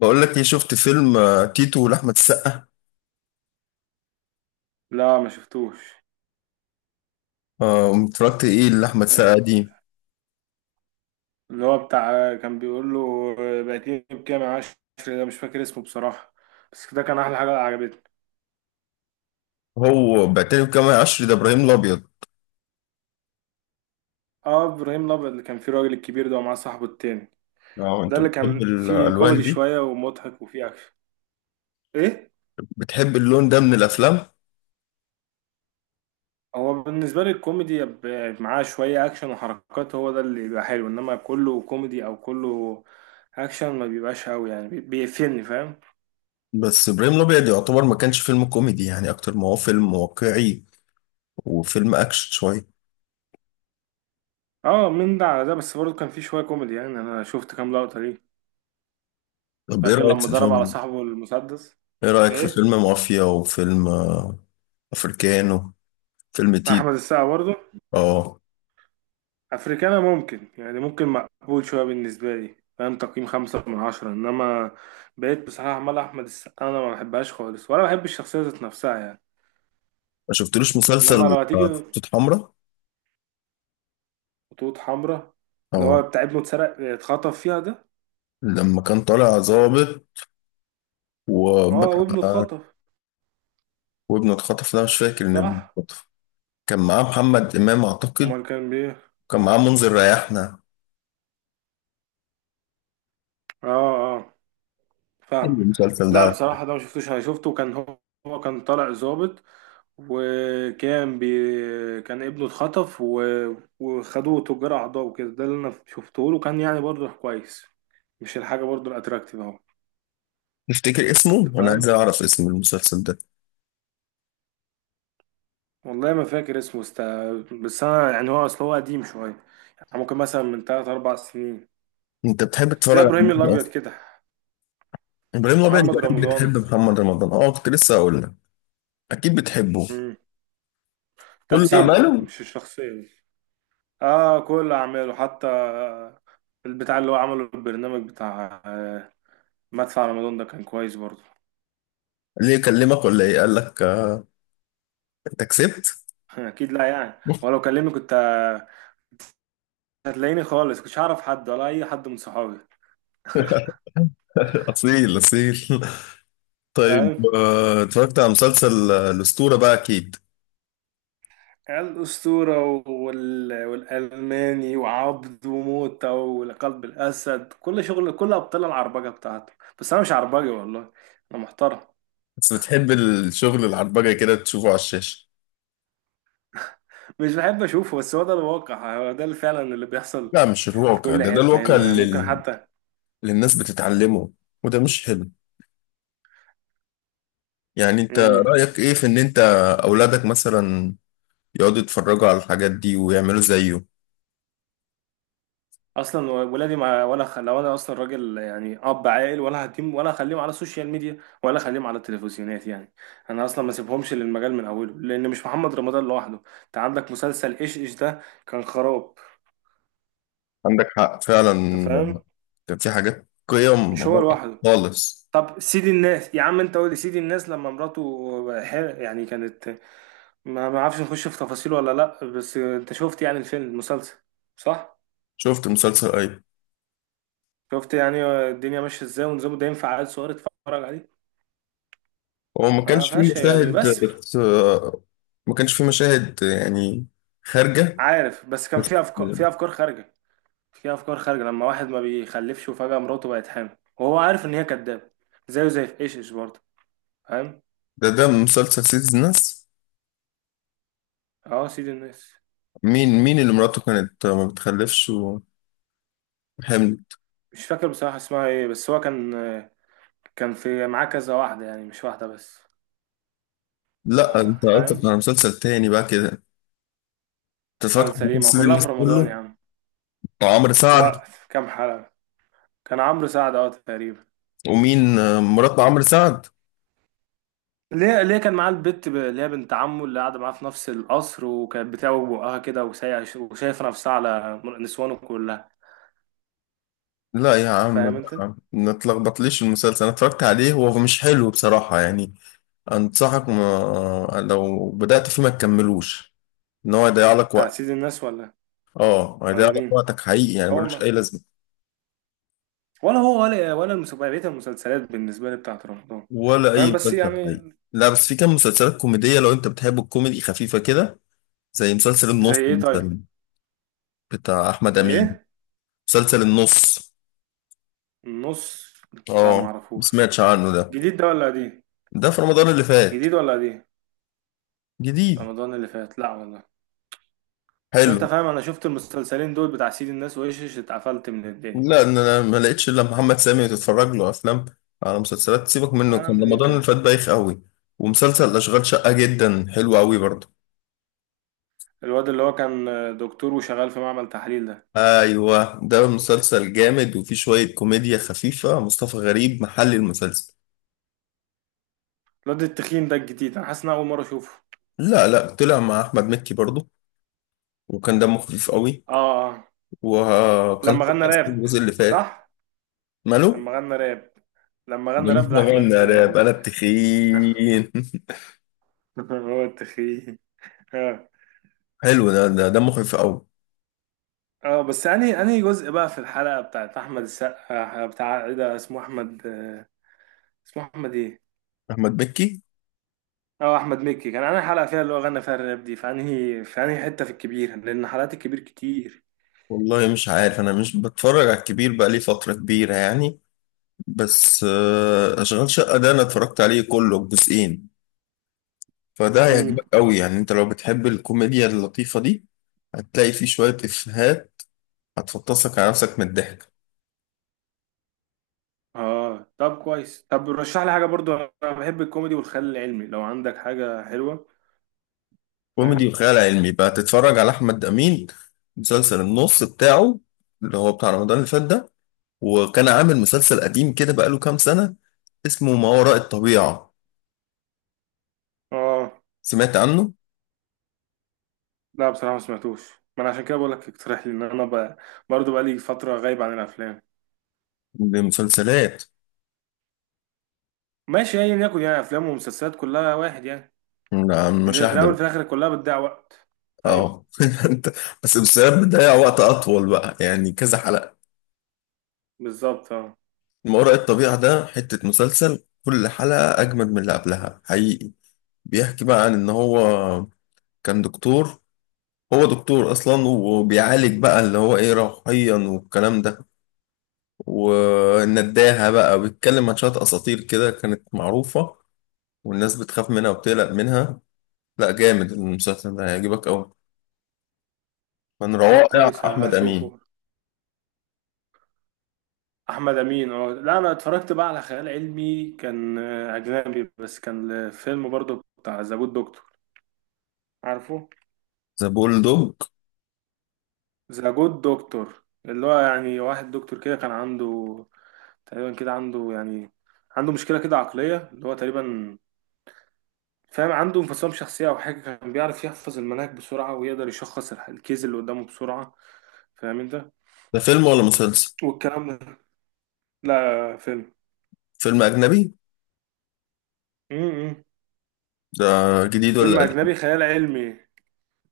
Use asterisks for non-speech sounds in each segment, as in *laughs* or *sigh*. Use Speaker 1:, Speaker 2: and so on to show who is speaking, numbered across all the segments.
Speaker 1: بقول لك ايه، شفت فيلم تيتو لأحمد السقا؟
Speaker 2: لا ما شفتوش.
Speaker 1: قمت اتفرجت ايه لأحمد السقا دي.
Speaker 2: اللي هو بتاع كان بيقول له بقيتيني بكام يا عشري، ده مش فاكر اسمه بصراحة، بس ده كان أحلى حاجة عجبتني.
Speaker 1: هو بعتني بجمال عشري ده ابراهيم الابيض.
Speaker 2: اه، إبراهيم الأبيض اللي كان فيه الراجل الكبير ده ومعاه صاحبه التاني.
Speaker 1: اه،
Speaker 2: ده
Speaker 1: انت
Speaker 2: اللي
Speaker 1: بتحب
Speaker 2: كان فيه
Speaker 1: الالوان
Speaker 2: كوميدي
Speaker 1: دي؟
Speaker 2: شوية ومضحك وفيه أكشن. إيه؟
Speaker 1: بتحب اللون ده من الافلام؟
Speaker 2: هو بالنسبة لي الكوميدي يبقى معاه شوية أكشن وحركات، هو ده اللي بيبقى حلو، إنما كله كوميدي أو كله أكشن ما بيبقاش أوي، يعني بيقفلني، فاهم؟
Speaker 1: بس ابراهيم الابيض يعتبر ما كانش فيلم كوميدي يعني، اكتر ما هو فيلم واقعي وفيلم اكشن شويه.
Speaker 2: اه، من ده على ده، بس برضه كان فيه شوية كوميدي، يعني أنا شفت كام لقطة ليه،
Speaker 1: طب ايه
Speaker 2: فاكر
Speaker 1: رايك
Speaker 2: لما
Speaker 1: في
Speaker 2: ضرب على
Speaker 1: فيلم،
Speaker 2: صاحبه المسدس.
Speaker 1: ايه رايك في فيلم
Speaker 2: ايه،
Speaker 1: مافيا وفيلم افريكانو، فيلم تيتو؟
Speaker 2: احمد السقا برضه.
Speaker 1: اه.
Speaker 2: افريكانا ممكن، يعني ممكن مقبول شويه بالنسبه لي، فاهم، تقييم خمسة من عشرة، انما بقيت بصراحه عمال احمد السقا انا ما بحبهاش خالص، ولا بحب الشخصيه ذات نفسها يعني.
Speaker 1: ما شفتلوش
Speaker 2: انما
Speaker 1: مسلسل
Speaker 2: لو هتيجي
Speaker 1: خطوط حمراء؟
Speaker 2: خطوط حمراء، اللي
Speaker 1: اه،
Speaker 2: هو بتاع ابنه اتسرق، اتخطف فيها ده.
Speaker 1: لما كان طالع ظابط
Speaker 2: اه،
Speaker 1: وبقى.
Speaker 2: وابنه اتخطف.
Speaker 1: وابنه اتخطف؟ لا، مش فاكر ان ابنه
Speaker 2: صح،
Speaker 1: اتخطف. كان معاه محمد امام اعتقد.
Speaker 2: امال كان بيه.
Speaker 1: كان معاه منذر ريحنا.
Speaker 2: اه، اه، فاهم.
Speaker 1: حلو المسلسل ده
Speaker 2: لا
Speaker 1: على فكرة.
Speaker 2: بصراحه ده ما شفتوش، انا شفته كان هو، هو كان طالع ظابط، كان ابنه اتخطف وخدوه تجار اعضاء وكده، ده اللي انا شفته له كان يعني برضه كويس، مش الحاجه برضه الاتراكتيف اهو.
Speaker 1: تفتكر اسمه؟
Speaker 2: انت
Speaker 1: انا عايز
Speaker 2: فاهم؟
Speaker 1: اعرف اسم المسلسل ده.
Speaker 2: والله ما فاكر اسمه. بس انا يعني هو اصل هو قديم شويه، يعني ممكن مثلا من 3 4 سنين
Speaker 1: انت بتحب تتفرج
Speaker 2: زي
Speaker 1: على
Speaker 2: ابراهيم
Speaker 1: مين
Speaker 2: الابيض
Speaker 1: اصلا؟
Speaker 2: كده.
Speaker 1: ابراهيم الابيض
Speaker 2: محمد
Speaker 1: يبقى اكيد بتحب
Speaker 2: رمضان.
Speaker 1: محمد رمضان، اه كنت لسه هقول لك. اكيد بتحبه.
Speaker 2: مم.
Speaker 1: كل
Speaker 2: تمثيل،
Speaker 1: اعماله.
Speaker 2: مش الشخصيه دي. اه كل اعماله حتى، البتاع اللي هو عمله البرنامج بتاع مدفع رمضان ده كان كويس برضه.
Speaker 1: ليه يكلمك ولا ايه؟ قال لك انت كسبت؟
Speaker 2: *laughs* اكيد لا يعني، ولو كلمني كنت هتلاقيني خالص، كنتش هعرف حد ولا اي حد من صحابي،
Speaker 1: *laughs* اصيل اصيل. طيب
Speaker 2: فاهم.
Speaker 1: اتفرجت على مسلسل الاسطوره بقى اكيد؟
Speaker 2: الاسطوره والالماني وعبد وموتة وقلب الاسد، كل شغل، كل ابطال العربجه بتاعته. بس انا مش عربجي والله، انا محترم.
Speaker 1: بس بتحب الشغل العربجه كده تشوفه على الشاشه؟
Speaker 2: مش بحب اشوفه، بس هو ده الواقع، هو ده اللي فعلا اللي بيحصل
Speaker 1: لا، مش
Speaker 2: في
Speaker 1: الواقع
Speaker 2: كل
Speaker 1: ده، ده
Speaker 2: حته
Speaker 1: الواقع
Speaker 2: هنا يعني.
Speaker 1: اللي
Speaker 2: ممكن
Speaker 1: اللي
Speaker 2: حتى.
Speaker 1: الناس بتتعلمه، وده مش حلو. يعني انت
Speaker 2: مم.
Speaker 1: رأيك ايه في ان انت اولادك مثلا يقعدوا يتفرجوا على الحاجات دي ويعملوا زيه؟
Speaker 2: اصلا ولادي ما ولا خ... لو انا اصلا راجل يعني اب عاقل، ولا هديم ولا اخليهم على السوشيال ميديا، ولا اخليهم على التلفزيونات يعني. انا اصلا ما سيبهمش للمجال من اوله، لان مش محمد رمضان لوحده، انت عندك مسلسل ايش ايش ده، كان خراب.
Speaker 1: عندك حق فعلا.
Speaker 2: انت فاهم؟
Speaker 1: كان في حاجات قيم
Speaker 2: مش هو
Speaker 1: غلط
Speaker 2: لوحده.
Speaker 1: خالص.
Speaker 2: طب سيدي الناس، يا عم انت قول لي سيدي الناس، لما مراته يعني كانت، ما اعرفش نخش في تفاصيل ولا لا، بس انت شفت يعني الفيلم المسلسل؟ صح.
Speaker 1: شفت مسلسل ايه؟
Speaker 2: شفت يعني الدنيا ماشيه ازاي ونظامه، ده ينفع عيل صغير يتفرج عليه؟
Speaker 1: هو ما
Speaker 2: ما
Speaker 1: كانش فيه
Speaker 2: فيهاش يعني،
Speaker 1: مشاهد
Speaker 2: بس
Speaker 1: بس، ما كانش فيه مشاهد يعني خارجة
Speaker 2: عارف بس كان
Speaker 1: بس.
Speaker 2: في افكار، في افكار خارجه. في افكار خارجه، لما واحد ما بيخلفش وفجاه مراته بقت حامل وهو عارف ان هي كدابه، زيه زي في ايش ايش برضه، فاهم.
Speaker 1: ده مسلسل سيد الناس.
Speaker 2: اه سيد الناس.
Speaker 1: مين، مين اللي مراته كانت ما بتخلفش وحمل؟
Speaker 2: مش فاكر بصراحه اسمها ايه، بس هو كان، كان في معاه كذا واحده يعني، مش واحده بس.
Speaker 1: لا، انت قصدك
Speaker 2: فاهم.
Speaker 1: على مسلسل تاني بقى كده انت. اتفرجت على
Speaker 2: مسلسل ايه؟ ما
Speaker 1: مسلسل
Speaker 2: كلها
Speaker 1: الناس
Speaker 2: في رمضان يا
Speaker 1: كله؟
Speaker 2: عم.
Speaker 1: عمرو سعد؟
Speaker 2: لا. كام حلقه؟ كان عمرو سعد اه تقريبا.
Speaker 1: ومين مرات عمرو سعد؟
Speaker 2: ليه ليه كان معاه البت اللي هي بنت عمه اللي قاعده معاه في نفس القصر، وكانت بتعوج بقها كده وشايفه نفسها على نسوانه كلها.
Speaker 1: لا يا عم
Speaker 2: فاهم انت؟
Speaker 1: بقى، ما تلخبطليش المسلسل، انا اتفرجت عليه، هو مش حلو بصراحة يعني. انصحك ما لو بدأت فيه ما تكملوش، ان هو هيضيع لك
Speaker 2: بتاع
Speaker 1: وقت.
Speaker 2: سيد الناس ولا،
Speaker 1: اه، هيضيع
Speaker 2: ولا
Speaker 1: لك
Speaker 2: مين؟
Speaker 1: وقتك حقيقي يعني،
Speaker 2: هو
Speaker 1: ملوش
Speaker 2: ما
Speaker 1: اي لازمة،
Speaker 2: ولا هو ولا بقية المسلسلات بالنسبة لي بتاعت رمضان.
Speaker 1: ولا اي
Speaker 2: فاهم بس
Speaker 1: مسلسل حقيقي.
Speaker 2: يعني.
Speaker 1: لا بس في كام مسلسلات كوميدية لو انت بتحب الكوميدي خفيفة كده، زي مسلسل
Speaker 2: زي
Speaker 1: النص
Speaker 2: ايه طيب؟
Speaker 1: مثلا، بتاع احمد امين.
Speaker 2: الايه؟
Speaker 1: مسلسل النص.
Speaker 2: النص؟ لا
Speaker 1: اه. ما
Speaker 2: معرفوش.
Speaker 1: سمعتش عنه ده؟
Speaker 2: جديد ده ولا قديم؟
Speaker 1: ده في رمضان اللي فات.
Speaker 2: جديد ولا قديم؟
Speaker 1: جديد.
Speaker 2: رمضان اللي فات؟ لا والله. بس
Speaker 1: حلو.
Speaker 2: انت فاهم انا شفت المسلسلين دول بتاع سيد الناس وايش، اتقفلت من الدنيا.
Speaker 1: لا، ان انا ما لقيتش الا محمد سامي تتفرج له افلام على مسلسلات، سيبك منه، كان
Speaker 2: هنعمل ايه
Speaker 1: رمضان اللي
Speaker 2: طيب؟
Speaker 1: فات بايخ قوي. ومسلسل اشغال شقة جدا حلو قوي برضه.
Speaker 2: الواد اللي هو كان دكتور وشغال في معمل تحليل ده،
Speaker 1: ايوه، ده مسلسل جامد وفيه شوية كوميديا خفيفة، مصطفى غريب محل المسلسل.
Speaker 2: الواد التخين ده الجديد، انا حاسس ان أنا اول مرة اشوفه.
Speaker 1: لا لا، طلع مع احمد مكي برضه وكان دمه خفيف قوي.
Speaker 2: اه، اه.
Speaker 1: وكان
Speaker 2: لما غنى
Speaker 1: طلع أصلاً
Speaker 2: راب.
Speaker 1: الجزء اللي فات.
Speaker 2: صح.
Speaker 1: ماله؟
Speaker 2: لما غنى راب. لما
Speaker 1: *laughs*
Speaker 2: غنى راب
Speaker 1: لما غنى
Speaker 2: لأحمد
Speaker 1: راب
Speaker 2: دال.
Speaker 1: انا بتخين *laughs*
Speaker 2: *laughs* هو التخين. اه،
Speaker 1: حلو ده، ده مخيف قوي.
Speaker 2: اه. بس انهي جزء بقى في الحلقة بتاعت أحمد السقا، بتاع ايه ده، اسمه أحمد، اسمه أحمد ايه؟
Speaker 1: احمد مكي.
Speaker 2: اه، أحمد مكي كان. أنا حلقة فيها اللي هو غنى فيها الراب دي في انهي، في انهي حتة في الكبير، لأن حلقات الكبير كتير.
Speaker 1: والله مش عارف، انا مش بتفرج على الكبير بقى لي فتره كبيره يعني. بس اشغال شقه ده انا اتفرجت عليه كله الجزئين، فده اه
Speaker 2: امم
Speaker 1: هيعجبك قوي يعني، انت لو بتحب الكوميديا اللطيفه دي هتلاقي فيه شويه افيهات هتفطسك على نفسك من الضحك.
Speaker 2: اه، طب كويس. طب رشح لي حاجة برضو، أنا بحب الكوميدي والخيال العلمي، لو عندك حاجة حلوة،
Speaker 1: كوميدي
Speaker 2: فاهم؟
Speaker 1: وخيال علمي بقى تتفرج على احمد امين، مسلسل النص بتاعه، اللي هو بتاع رمضان اللي فات ده. وكان عامل مسلسل قديم كده بقاله كام سنه، اسمه ما وراء الطبيعه.
Speaker 2: اه،
Speaker 1: سمعت عنه؟
Speaker 2: لا بصراحة ما سمعتوش. ما انا عشان كده بقول لك اقترح لي، ان انا بقى برضه بقى لي فترة غايب عن الافلام.
Speaker 1: دي مسلسلات.
Speaker 2: ماشي، ايا يكن يعني، افلام ومسلسلات كلها واحد يعني،
Speaker 1: لا،
Speaker 2: في في
Speaker 1: مشاهدة
Speaker 2: الاول
Speaker 1: بقى.
Speaker 2: وفي الاخر كلها بتضيع وقت. ايوه
Speaker 1: اه *laughs* انت بس المسلسلات بتضيع وقت اطول بقى يعني، كذا حلقة.
Speaker 2: بالظبط اه.
Speaker 1: ما وراء الطبيعة ده حتة مسلسل، كل حلقة اجمد من اللي قبلها حقيقي. بيحكي بقى عن ان هو كان دكتور، هو دكتور اصلا، وبيعالج بقى اللي هو ايه، روحيا والكلام ده، والنداهة بقى، بيتكلم عن شوية اساطير كده كانت معروفة والناس بتخاف منها وبتقلق منها. لا جامد المسلسل ده، هيعجبك قوي، من
Speaker 2: طب
Speaker 1: روائع
Speaker 2: كويس،
Speaker 1: احمد امين.
Speaker 2: هشوفه. احمد امين اه. لا انا اتفرجت بقى على خيال علمي كان اجنبي، بس كان فيلم برضه بتاع ذا جود دكتور، عارفه.
Speaker 1: ذا بول دوج
Speaker 2: ذا جود دكتور اللي هو يعني واحد دكتور كده كان عنده تقريبا كده، عنده يعني، عنده مشكلة كده عقلية، اللي هو تقريبا فاهم، عنده انفصام شخصية أو حاجة، كان بيعرف يحفظ المناهج بسرعة، ويقدر يشخص الكيس اللي قدامه بسرعة، فاهم أنت
Speaker 1: ده فيلم ولا مسلسل؟
Speaker 2: والكلام ده. لا فيلم.
Speaker 1: فيلم اجنبي
Speaker 2: امم،
Speaker 1: ده؟ جديد ولا
Speaker 2: فيلم
Speaker 1: قديم؟
Speaker 2: أجنبي خيال علمي.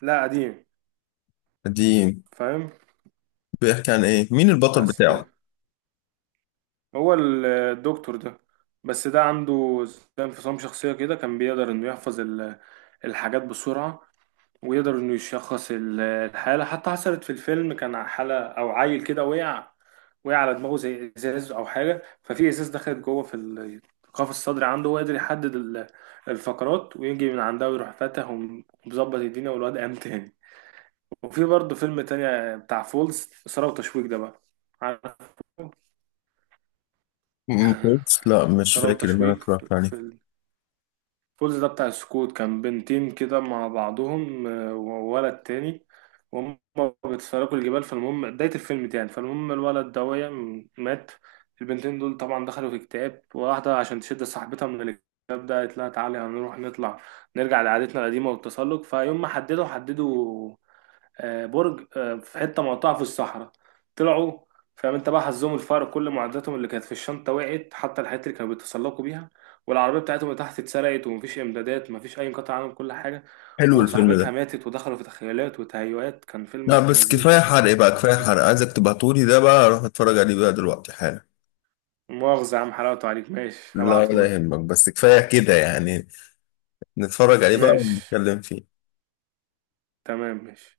Speaker 2: لا قديم.
Speaker 1: قديم.
Speaker 2: فاهم.
Speaker 1: بيحكي عن ايه؟ مين البطل
Speaker 2: بس كده
Speaker 1: بتاعه؟
Speaker 2: هو الدكتور ده، بس ده عنده زي انفصام شخصية كده، كان بيقدر إنه يحفظ الحاجات بسرعة، ويقدر انه يشخص الحالة. حتى حصلت في الفيلم، كان حالة او عيل كده وقع، وقع على دماغه زي ازاز او حاجة، ففي ازاز دخلت جوه في القفص الصدري عنده، وقدر يحدد الفقرات ويجي من عندها، ويروح فاتح ومظبط الدنيا، والواد قام تاني. وفي برضه فيلم تاني بتاع فولز، إثارة وتشويق ده بقى، عارف.
Speaker 1: م- كويس؟ لا مش
Speaker 2: إثارة
Speaker 1: فاكر ان انا
Speaker 2: وتشويق
Speaker 1: اتفرجت عليه.
Speaker 2: في فولز ده بتاع السكوت، كان بنتين كده مع بعضهم وولد تاني، وهم بيتسلقوا الجبال. فالمهم بداية الفيلم يعني، فالمهم الولد ده وقع، مات. البنتين دول طبعا دخلوا في اكتئاب، واحدة عشان تشد صاحبتها من الاكتئاب ده، قالت لها تعالي هنروح نطلع، نرجع لعادتنا القديمة والتسلق. فيوم ما حددوا برج في حته مقطعه في الصحراء، طلعوا، فاهم انت. بقى حظهم الفقر، كل معداتهم اللي كانت في الشنطه وقعت، حتى الحاجات اللي كانوا بيتسلقوا بيها، والعربيه بتاعتهم اللي تحت اتسرقت، ومفيش امدادات، مفيش اي انقطاع عنهم، كل حاجه.
Speaker 1: حلو الفيلم
Speaker 2: وصاحبتها
Speaker 1: ده.
Speaker 2: ماتت ودخلوا في تخيلات وتهيؤات، كان فيلم
Speaker 1: لا
Speaker 2: ابن
Speaker 1: بس
Speaker 2: لذينه.
Speaker 1: كفايه حرق، إيه بقى كفايه حرق، عايزك تبعتولي ده بقى اروح اتفرج عليه بقى دلوقتي حالا.
Speaker 2: مؤاخذه يا عم، حلاوته عليك ماشي،
Speaker 1: لا ولا
Speaker 2: هبعتهولك.
Speaker 1: يهمك، بس كفايه كده يعني، نتفرج عليه بقى
Speaker 2: ماشي
Speaker 1: ونتكلم فيه.
Speaker 2: تمام، ماشي.